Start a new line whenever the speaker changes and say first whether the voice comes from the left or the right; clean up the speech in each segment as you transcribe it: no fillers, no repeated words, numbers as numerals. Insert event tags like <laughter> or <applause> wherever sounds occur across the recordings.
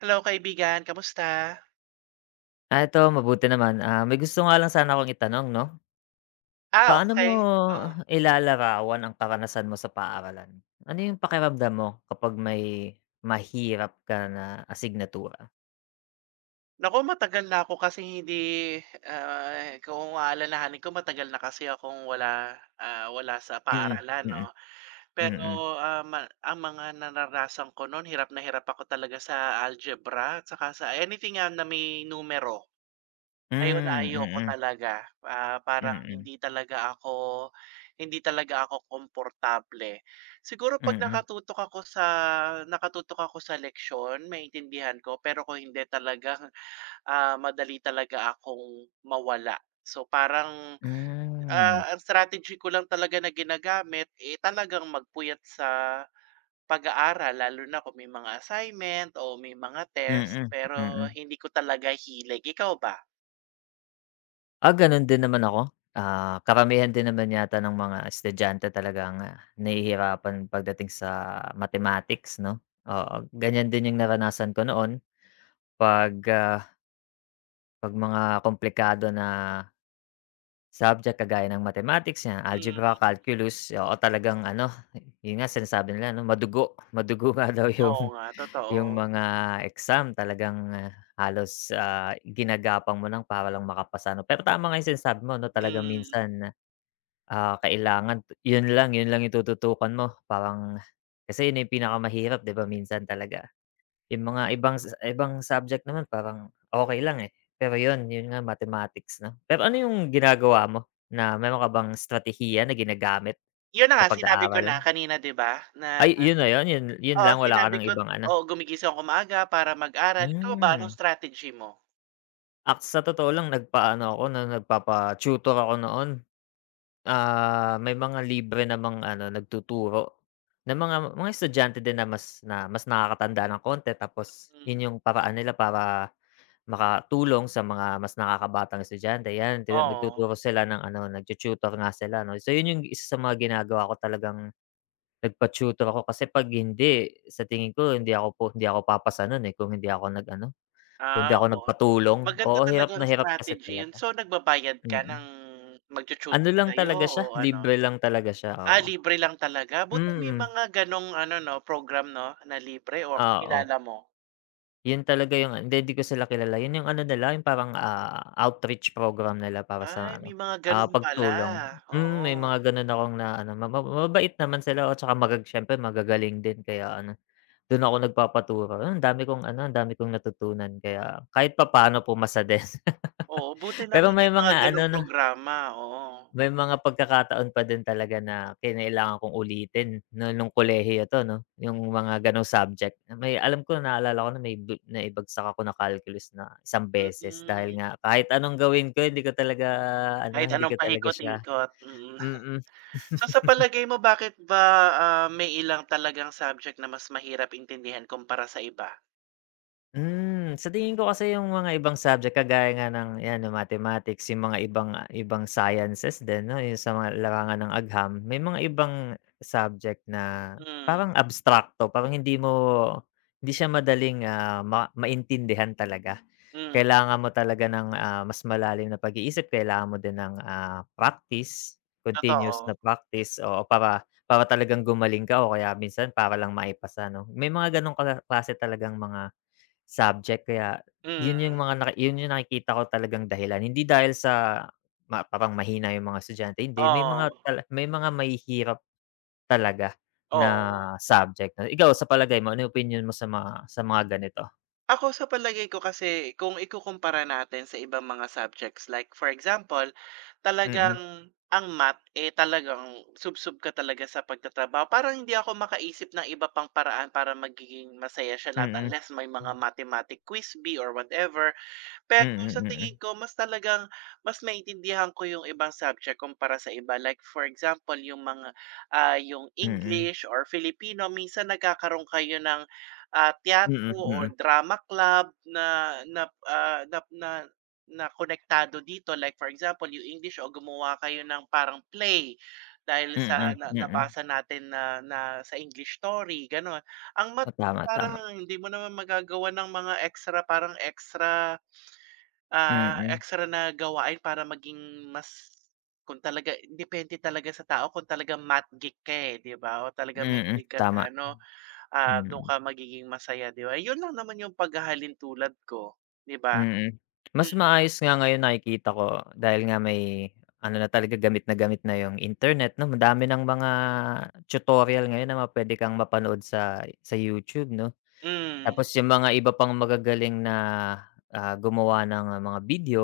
right: Hello kaibigan, kamusta?
left: Ah, ito mabuti naman. Ah, may gusto nga lang sana akong itanong 'no.
right: Ah,
left: Paano mo
right: okay oo.
left: ilalarawan ang karanasan mo sa paaralan? Ano yung pakiramdam mo kapag may mahirap ka na asignatura?
right: Naku matagal na ako kasi hindi, kung aalalahanin ko matagal na kasi akong wala, wala sa
left: Mm,
right: paaralan
left: mm.
right: 'no. Pero,
left: Mm.
right: ah, ma ang mga naranasan ko no'n hirap na hirap ako talaga sa algebra at saka sa anything, na may numero. Ayun,
left: Hmm,
right: ayoko
left: mm,
right: talaga. Ah,
left: mm,
right: parang
left: mm.
right: hindi talaga ako komportable. Siguro 'pag nakatutok ako sa leksiyon, maintindihan ko, pero kung hindi talaga, <laughs> madali talaga akong mawala. So, parang,
left: Hmm,
right: ang strategy ko lang talaga na ginagamit, eh, talagang magpuyat sa pag-aaral lalo na kung may mga assignment o may mga test,
left: mm,
right: pero
left: mm.
right: hindi ko talaga hilig. Ikaw ba?
left: Ah, gano'n din naman ako. Ah, karamihan din naman yata ng mga estudyante talagang nahihirapan pagdating sa mathematics 'no. Oo, ganyan din yung naranasan ko noon. 'Pag, ah, 'pag mga komplikado na subject kagaya ng mathematics, yan,
right: Mm.
left: algebra, calculus, oo, talagang ano, yun nga sinasabi nila 'no, madugo, <laughs> madugo nga daw yung
right: Oo nga,
left: yung
right: totoo.
left: mga exam talagang, halos, ginagapang mo lang para lang makapasa 'no. Pero tama nga yung sinasabi mo 'no, talagang
right: Mm.
left: minsan, kailangan yun lang yung tututukan mo parang kasi yun na yung pinakamahirap 'di ba minsan talaga. Yung mga ibang sa ibang subject naman parang okey lang, eh. Pero yun, yun nga mathematics 'no. Pero ano yung ginagawa mo na meron ka bang estratehiya na ginagamit
right: 'Yun na
left: sa
right: nga sinabi ko
left: pag-aaral?
right: na kanina 'di ba, na
left: Ay, yun na yun, yun
right: oo
left: lang wala ka
right: sinabi
left: ng
right: ko
left: ibang ano.
right: oo gumigising ako maaga para mag-aral. Ikaw ba anong
left: Hmm.
right: strategy mo?
left: Sa totoo lang nagpaano ako na nagpapa-tutor ako noon. Ah, may mga libre namang ano nagtuturo na mga estudyante din na mas nakakatanda ng konti tapos
right: Hmm,
left: yun yung paraan nila para makatulong sa mga mas nakakabatang estudyante, 'yan
right: oo.
left: nagtuturo sila ng ano, nagtu-tutor nga sila 'no. So, 'yun yung isa sa mga ginagawa ko talagang nagpa-tutor ako kasi 'pag hindi, sa tingin ko hindi ako po hindi ako papasa nun, eh, kung hindi ako nag-ano, kung hindi
right: Ah,
left: ako
right: oo.
left: nagpatulong.
right: Maganda
left: Oo, hirap
right: talaga
left: na
right: ang
left: hirap kasi
right: strategy 'yun.
left: talaga,
right: So nagbabayad ka
left: mm.
right: ng
left: Ano
right: magtu-tutor
left: lang
right: sa'yo
left: talaga
right: o
left: siya,
right: ano?
left: libre lang talaga siya,
right: Ah,
left: oo.
right: libre lang talaga? Buti may
left: Mm,
right: mga gano'ng ano 'no, program 'no, na libre o
left: oo.
right: kakilala mo?
left: Yun talaga yung hindi, hindi ko sila kilala. Yun yung ano nila, yung parang, outreach program nila para
right: Ay
left: sa
right: may
left: ano,
right: mga gano'n pala,
left: pagtulong. Mm, may
right: oo.
left: mga gano'n akong na ano, ma ma mabait naman sila at saka siyempre magagaling din kaya ano, dun ako nagpapaturo. Ah, ang dami kong ano, ang dami kong natutunan kaya kahit papaano pumasa din.
right: Oo, buti
left: <laughs> Pero
right: naman may
left: may
right: mga
left: mga ano
right: gano'ng
left: na
right: programa, oo.
left: may mga pagkakataon pa din talaga na kinailangan kong ulitin na nung kolehiyo 'to 'no, yung mga gano'ng subject. May alam ko naalala ko na may naibagsak ako na calculus na isang beses dahil
right: Mm,
left: nga kahit anong gawin ko hindi ko talaga
right: kahit
left: ano, hindi ko
right: anong
left: talaga siya.
right: paikot-ikot, mm.
left: Mm.
right: So sa palagay mo bakit ba, may ilang talagang subject na mas mahirap intindihan kumpara sa iba?
left: Hmm, sa tingin ko kasi yung mga ibang subject kagaya nga ng 'yan, ng mathematics, yung mga ibang ibang sciences din 'no, yung sa mga larangan ng agham, may mga ibang subject na
right: Hmm,
left: parang abstrakto, parang hindi mo hindi siya madaling, maintindihan talaga.
right: hmm,
left: Kailangan mo talaga ng, mas malalim na pag-iisip, kailangan mo din ng, practice, continuous na
right: totoo.
left: practice, o para para talagang gumaling ka o kaya minsan para lang maipasa 'no. May mga gano'ng klase talagang mga subject kaya
right: Mm,
left: yun yung nakikita ko talagang dahilan. Hindi dahil sa parang mahina yung mga estudyante, hindi.
right: oo,
left: May mga mahihirap talaga na
right: oo.
left: subject. Ikaw sa palagay mo, ano yung opinyon mo sa mga ganito?
right: Ako sa palagay ko kasi kung ikukumpara natin sa ibang mga subjects like for example,
left: Mm,
right: talagang
left: mm.
right: ang math, eh, talagang sub ka talaga sa pagtatrabaho. Parang hindi ako makaisip ng iba pang paraan para magiging masaya siya lahat
left: Mm,
right: unless may mga mathematic quiz bee or whatever. Pero
left: mm,
right: sa tingin
left: mm.
right: ko mas talagang mas maintindihan ko yung ibang subject kumpara sa iba. Like for example, yung
left: Mm,
right: English or Filipino minsan nagkakaroon kayo ng,
left: mm,
right: teatro or
left: mm.
right: drama club na na, ah, nap na na konektado dito. Like for example, yung English o gumawa kayo ng parang play dahil sa
left: Mm,
right: na
left: mm.
right: nabasa natin na na sa English story, gano'n. Ang
left: Oo,
right: mat
left: tama, tama.
right: Parang hindi mo naman magagawa ng mga extra,
left: Mm,
right: extra na gawain para maging mas kung talaga depende talaga sa tao kung talagang math geek ka, eh, 'di ba? O talaga
left: mm.
right: mahilig ka sa
left: Tama.
right: ano, dun
left: Mm.
right: ka magiging masaya, 'di ba? Yun lang naman yung paghahalin tulad ko, 'di ba?
left: Mm. Mas
right: Mm,
left: maayos nga ngayon nakikita ko dahil nga may ano na talaga gamit na yung internet 'no, madami ng mga tutorial ngayon na puwede kang mapanood sa YouTube 'no.
right: hmm,
left: Tapos yung mga iba pang magagaling na, gumawa ng mga video,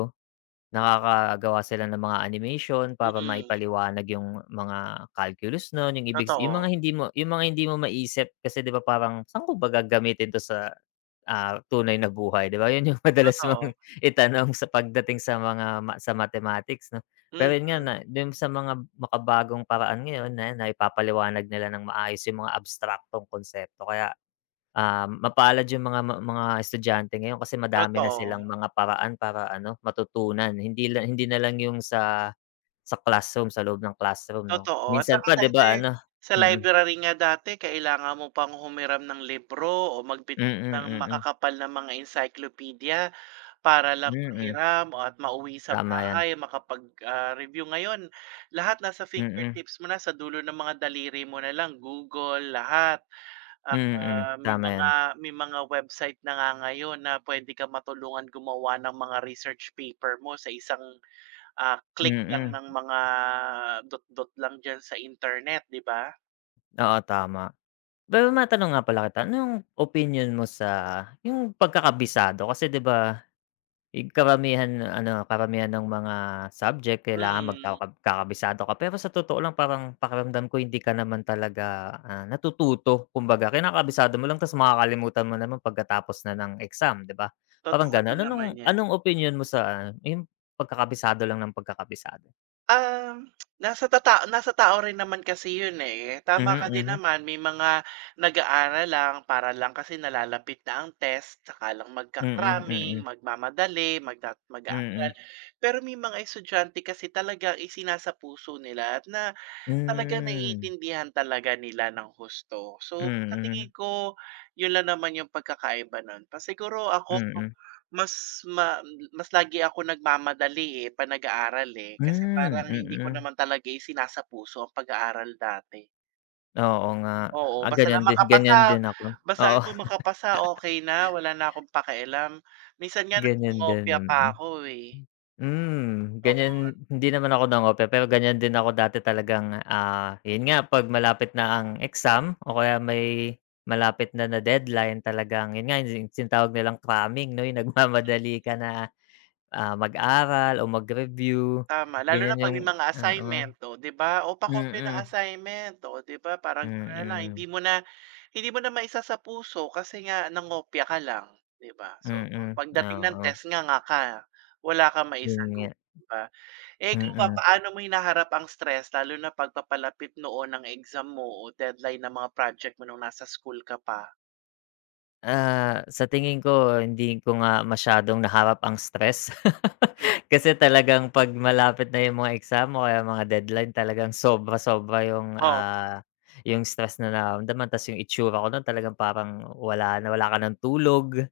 left: nakakagawa sila ng mga animation para
right: mm.
left: maipaliwanag yung mga calculus nun, yung ibig s yung mga
right: Totoo,
left: hindi mo yung mga hindi mo maiisip kasi 'di ba parang, "Saan ko ba gagamitin 'to sa" tunay na buhay, 'di ba? 'Yun yung madalas mong
right: totoo.
left: <laughs> itanong sa pagdating sa mga sa mathematics 'no. Pero
right: Hmm,
left: 'yun nga na dun sa mga makabagong paraan ngayon na naipapaliwanag nila ng maayos yung mga abstraktong konsepto kaya, mapalad yung mga mga estudyante ngayon kasi madami na silang
right: totoo,
left: mga paraan para ano, matutunan. Hindi la hindi na lang yung sa classroom, sa loob ng classroom 'no.
right: totoo. At
left: Minsan
right: saka
left: pa 'di ba
right: dati
left: ano.
right: sa
left: Mm,
right: library nga dati kailangan mo pang humiram ng libro o magbit
left: mm,
right: ng
left: mm, mm,
right: makakapal na mga encyclopedia. Para
left: mm
right: lang
left: mm.
right: mahiram at mauwi sa
left: Tama 'yan.
right: bahay makapag, review. Ngayon, lahat nasa
left: Mm,
right: fingertips mo na, sa dulo ng mga daliri mo na lang, Google, lahat.
left: mm, mm,
right: Ah, may
left: tama
right: mga
left: 'yan.
right: may mga website na nga ngayon na puwede kang matulungan gumawa ng mga research paper mo sa isang, click lang
left: Mm,
right: ng mga dot-dot lang diyan sa internet, 'di ba?
left: oo, tama. Pero matanong nga pala kita, anong opinyon mo sa yung pagkakabisado? Kasi 'di ba, yung karamihan ano, karamihan ng mga subject kailangan
right: Mm,
left: kakabisado ka. Pero sa totoo lang parang pakiramdam ko hindi ka naman talaga, natututo kumbaga. Kinakabisado mo lang tapos makakalimutan mo naman pagkatapos na ng exam, 'di ba? Parang
right: totoo din
left: gano'n.
right: naman
left: Anong
right: 'yan.
left: anong opinion mo sa yung pagkakabisado lang ng pagkakabisado?
right: Um, Nasa tao rin naman kasi yun, eh. Tama
left: Mhm,
right: ka din
left: mhm.
right: naman may mga nag-aaral lang para lang kasi nalalapit na ang test saka lang
left: Mm, mm,
right: magka-cramming,
left: mm.
right: magmamadali, mag-aaral.
left: Mm.
right: Pero may mga estudyante kasi talagang isinasapuso nila at na talagang
left: Hmm.
right: naiintindihan talaga nila ng husto. So, sa tingin
left: Mm,
right: ko, yun lang naman yung pagkakaiba nun. Siguro ako,
left: mm.
right: mas ma mas lagi ako nagmamadali, eh, 'pag nag-aaral, eh. Kasi
left: Hmm,
right: parang hindi ko
left: mm.
right: naman talaga isinasapuso ang pag-aaral dati.
left: Oo nga.
right: Oo,
left: Ah, ganyan din ganyan din ako.
right: basta
left: Oo,
right: ako
left: <laughs>
right: makapasa okay na, wala na akong pakialam. Minsan nga
left: ganyan din,
right: nangongopya pa
left: mm.
right: ako, eh.
left: Hmm,
right: Oo.
left: ganyan hindi naman ako nangope, pero ganyan din ako dati talagang, yun nga 'pag malapit na ang exam o kaya may malapit na na deadline talagang yun nga yung tinatawag nilang cramming 'no, yung nagmamadali ka na, mag-aral o mag-review,
right: Tama, lalo na
left: ganyan
right: 'pag
left: yung.
right: may mga
left: Oo,
right: assignment, oh, 'di ba? "O,
left: mm,
right: pa-kopya ng
left: mm,
right: assignment." Oh, 'di ba, parang gano'n na lang
left: mm,
right: hindi mo na maisa sa puso kasi nga nangopya ka lang, 'di ba? So,
left: mm, mm,
right: pagdating ng
left: oo,
right: test nganga ka, wala kang
left: yun nga.
right: maisagot, 'di ba? Eh, ikaw ba,
left: Mm.
right: paano mo hinaharap ang stress lalo na pagpapalapit papalapit noon ng exam mo o deadline ng mga project mo nung nasa school ka pa?
left: Ah, sa tingin ko hindi ko nga masyadong naharap ang stress. <laughs>
right: Hmm,
left: Kasi talagang 'pag malapit na yung mga exam o kaya mga deadline talagang sobra-sobra yung,
right: oo,
left: ah, yung stress na nararamdaman ta's yung itsura ko nun talagang parang wala na, wala ka ng tulog,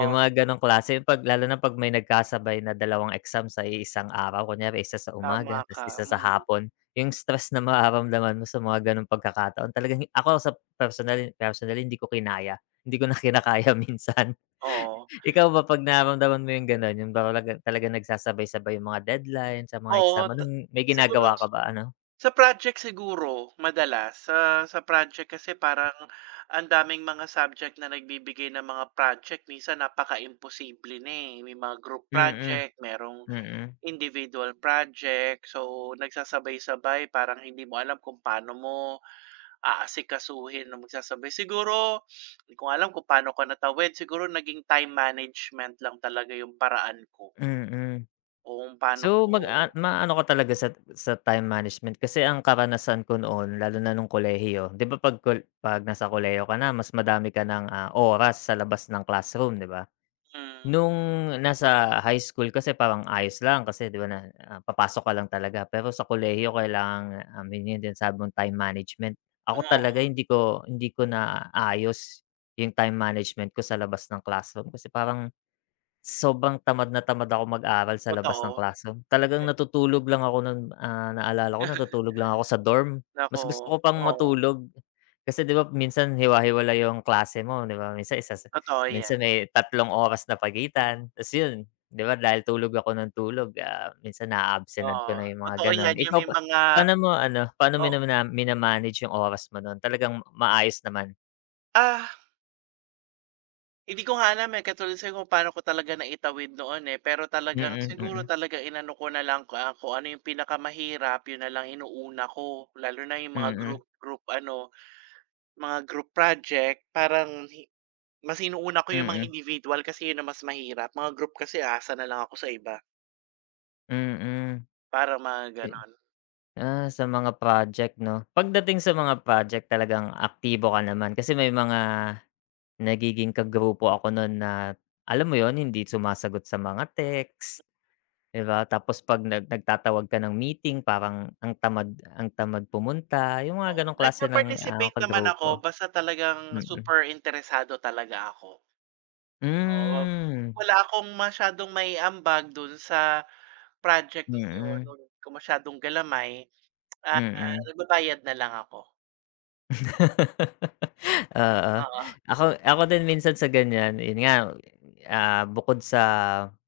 left: yung mga gano'ng klase. 'Pag lalo na 'pag may nagkasabay na dalawang exam sa iisang araw, kunyari isa sa
right: tama
left: umaga ta's
right: ka,
left: isa sa
right: mm,
left: hapon, yung stress na mararamdaman mo sa mga gano'ng pagkakataon talagang ako sa personally hindi ko kinaya. Hindi ko na kinakaya minsan.
right: oo.
left: <laughs> Ikaw ba 'pag nararamdaman mo yung gano'n, yung talagang nagsasabay-sabay yung mga deadline sa mga
right: Oo,
left: exam, anong may
right: siguro.
left: ginagawa ka ba ano?
right: Sa project siguro madalas, sa project kasi parang ang daming mga subject na nagbibigay ng mga project minsan napakaimposible na, eh. May mga group
left: Mm,
right: project, merong
left: mm,
right: individual project, so nagsasabay-sabay parang hindi mo alam kung paano mo aasikasuhin na magsasabay. Siguro hindi ko alam kung paano ko natawid, siguro naging time management lang talaga yung paraan ko.
left: mm.
right: O kung paano
left: So
right: ko
left: mag a maano ka talaga sa time management kasi ang karanasan ko noon lalo na nung kolehiyo, 'di ba 'pag nasa kolehiyo ka na mas madami ka ng, oras sa labas ng classroom, 'di ba?
right: hmm,
left: Nung nasa high school kasi parang ayos lang kasi 'di ba na, papasok ka lang talaga pero sa kolehiyo kailangan, yun yung sabi mong time management. Ako
right: oo,
left: talaga hindi ko na ayos yung time management ko sa labas ng classroom kasi parang sobrang tamad na tamad ako mag-aral sa labas ng
right: totoo.
left: classroom. Talagang natutulog lang ako nun, naalala ko
right: <laughs>
left: natutulog lang ako sa dorm.
right: Naku,
left: Mas gusto ko pang
right: oo,
left: matulog. Kasi 'di ba minsan hiwa-hiwalay yung klase mo 'di ba? Minsan isa sa
right: totoo 'yan.
left: minsan may tatlong oras na pagitan, ta's yun 'di ba dahil tulog ako ng tulog, minsan naa-absenan ko
right: Oo,
left: na yung mga
right: totoo
left: gano'n.
right: 'yan, yung
left: Ikaw
right: may
left: pa
right: mga
left: paano mo ano, paano mo
right: oh
left: mina-manage yung oras mo nun? Talagang maayos naman?
right: ah, hindi ko nga alam, eh, katulad sa'yo kung paano ko talaga naitawid noon, eh, pero talagang
left: Mm,
right: siguro
left: mm,
right: talaga inano ko na lang kung ano yung pinakamahirap, yun na lang inuuna ko. Lalo na yung mga
left: mm,
right: group group ano, mga group project parang mas inuuna ko yung mga
left: mm,
right: individual kasi yun ang mas mahirap. Mga group kasi asa na lang ako sa iba,
left: mm, mm.
right: parang mga gano'n.
left: Ah, sa mga project 'no. Pagdating sa mga project talagang aktibo ka naman kasi may mga nagiging kagrupo ako noon na alam mo yon hindi sumasagot sa mga text, 'di ba? Tapos 'pag nagtatawag ka ng meeting parang ang tamad pumunta, yung mga
right: Oo,
left: ganong klase ng,
right: nagpa-participate naman ako
left: kagrupo.
right: basta talagang
left: Mm.
right: super interesado talaga ako. Oo,
left: Hmm,
right: wala akong masyadong maiambag dun sa project na yun,
left: mm,
right: wala ko masyadong galamay, ah,
left: mm.
right: nagbabayad na lang ako.
left: <laughs> Oo.
right: Oo,
left: Ako ako din minsan sa ganyan, yun nga, bukod sa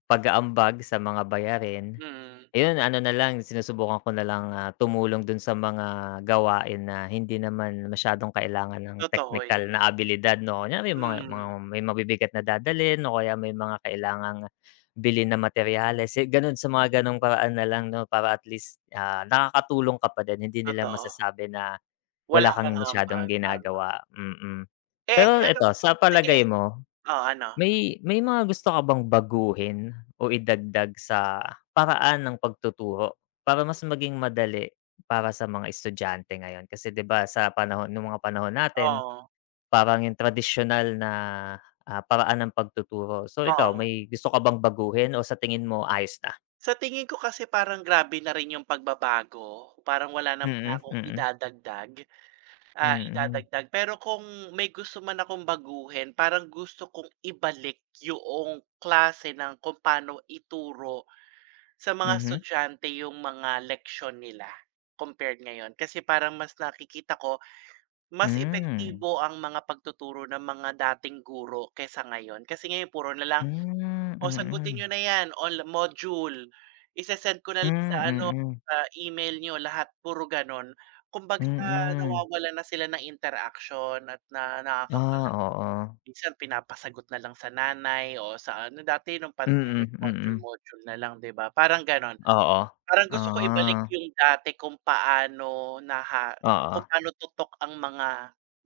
left: pag-aambag sa mga bayarin.
right: mm,
left: Ayun ano na lang sinusubukan ko na lang, tumulong dun sa mga gawain na hindi naman masyadong kailangan ng
right: totoo
left: technical
right: yan.
left: na abilidad 'no. Kunyari yung mga
right: Mm,
left: may mabibigat na dadalhin o kaya may mga kailangang bilhin na materyales, eh, ganun sa mga ganong paraan na lang 'no para at least, nakakatulong ka pa din hindi nila
right: totoo.
left: masasabi na wala
right: Wala
left: kang
right: kang
left: masyadong
right: ambag, tama.
left: ginagawa, mm.
right: Eh,
left: Pero
right: ano
left: eto, sa
right: sige,
left: palagay mo
right: oo, ano?
left: may mga gusto ka bang baguhin o idagdag sa paraan ng pagtuturo para mas maging madali para sa mga estudyante ngayon? Kasi 'di ba sa panahon nung mga panahon natin
right: Oo,
left: parang yung tradisyonal na, paraan ng pagtuturo. So ikaw
right: oo.
left: may gusto ka bang baguhin o sa tingin mo ayos na?
right: Sa tingin ko kasi parang grabe na rin yung pagbabago, parang wala naman na
left: Mm,
right: akong
left: mm,
right: idadagdag. Ah,
left: mm,
right: idadagdag. Pero kung may gusto man akong baguhin, parang gusto kong ibalik yung klase ng kung paano ituro sa mga
left: mhm,
right: estudyante yung mga leksyon nila compared ngayon. Kasi parang mas nakikita ko, mas
left: hmm.
right: epektibo ang mga pagtuturo ng mga dating guro kaysa ngayon. Kasi ngayon puro na lang
left: Hmm,
right: o sagutin
left: mm.
right: niyo na 'yan module, isesend ko na
left: Hmm,
right: lang sa ano,
left: mm, mm.
right: sa email niyo lahat, puro gano'n. Kumbaga
left: Mm.
right: nawawala na sila ng interaction at na
left: Ah,
right: nakakawala
left: oo.
right: minsan pinapasagot na lang sa nanay o sa ano dati nung
left: Mm,
right: pandemic
left: mm.
right: module-module na lang 'di ba, parang gano'n.
left: Oo,
right: Parang gusto ko ibalik
left: ah,
right: yung dati kung paano kung
left: oo,
right: paano tutok ang mga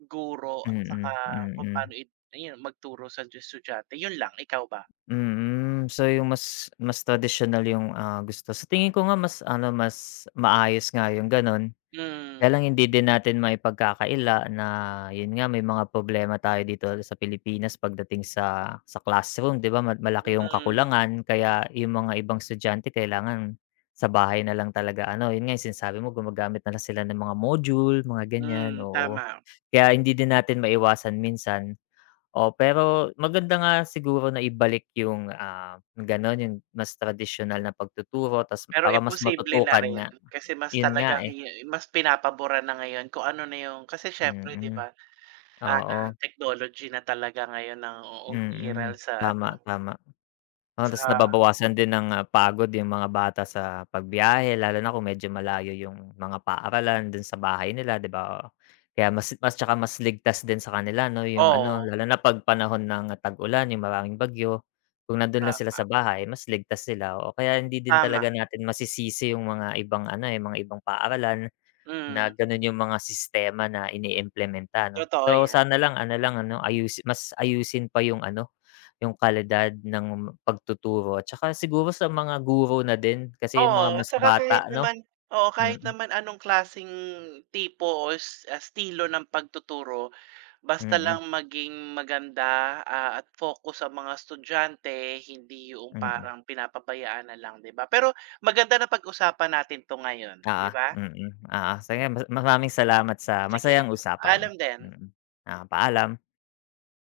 right: guro at saka
left: mm,
right: kung paano
left: mm,
right: ayun magturo sa estudyante, yun lang, ikaw ba?
left: mm. So, yung mas mas tradisyonal yung, gusto. Sa tingin ko nga mas ano, mas maayos nga yung gano'n. Kaya
right: Hmm.
left: lang hindi din natin maipagkakaila na yun nga, may mga problema tayo dito sa Pilipinas pagdating sa classroom, 'di ba, malaki yung
right: Mm,
left: kakulangan. Kaya yung mga ibang estudyante kailangan sa bahay na lang talaga ano, yun nga yung sinasabi mo gumagamit na lang sila ng mga module, mga ganyan,
right: hmm,
left: oo.
right: tama.
left: Kaya hindi din natin maiwasan minsan. O pero maganda nga siguro na ibalik yung, gano'n, yung mas tradisyonal na pagtuturo ta's
right: Pero
left: para mas
right: imposible na
left: matutukan
right: rin
left: nga.
right: kasi mas
left: Yun nga,
right: talagang
left: eh.
right: mas pinapaboran na ngayon kung ano na yung kasi siyempre 'di
left: Mm,
right: ba,
left: oo.
right: technology na talaga ngayon ang
left: Mm,
right: umiiral sa ano,
left: tama, tama. Oo, tas
right: sa
left: nababawasan din ng, pagod yung mga bata sa pagbiyahe lalo na kung medyo malayo yung mga paaralan dun sa bahay nila, 'di ba? Kaya mas mas tsaka mas ligtas din sa kanila 'no, yung ano,
right: oh
left: lalo na 'pag panahon ng tag-ulan, yung maraming bagyo, kung nandun lang sila sa
right: tama,
left: bahay mas ligtas sila, oo. Kaya hindi din
right: tama,
left: talaga natin masisisi yung mga ibang ano, eh, mga ibang paaralan na
right: mm,
left: gano'n yung mga sistema na iniimplementa 'no.
right: totoo
left: So,
right: 'yan.
left: sana lang ano, mas ayusin pa yung ano, yung kalidad ng pagtuturo at saka siguro sa mga guro na din kasi yung
right: Oo,
left: mga
right: at
left: mas
right: saka
left: bata
right: kahit
left: 'no?
right: naman oo, kahit
left: Mm,
right: naman anong klaseng tipo o estilo ng pagtuturo. Basta
left: mm,
right: lang maging maganda, at focus sa mga estudyante, hindi yung
left: mm.
right: parang pinapabayaan na lang, 'di ba? Pero maganda pag usapan natin 'to ngayon, 'di
left: Oo,
right: ba?
left: mm, oo. Sige maraming salamat sa
right: Sige,
left: masayang usapan.
right: alam din.
left: Mm. Ah, paalam.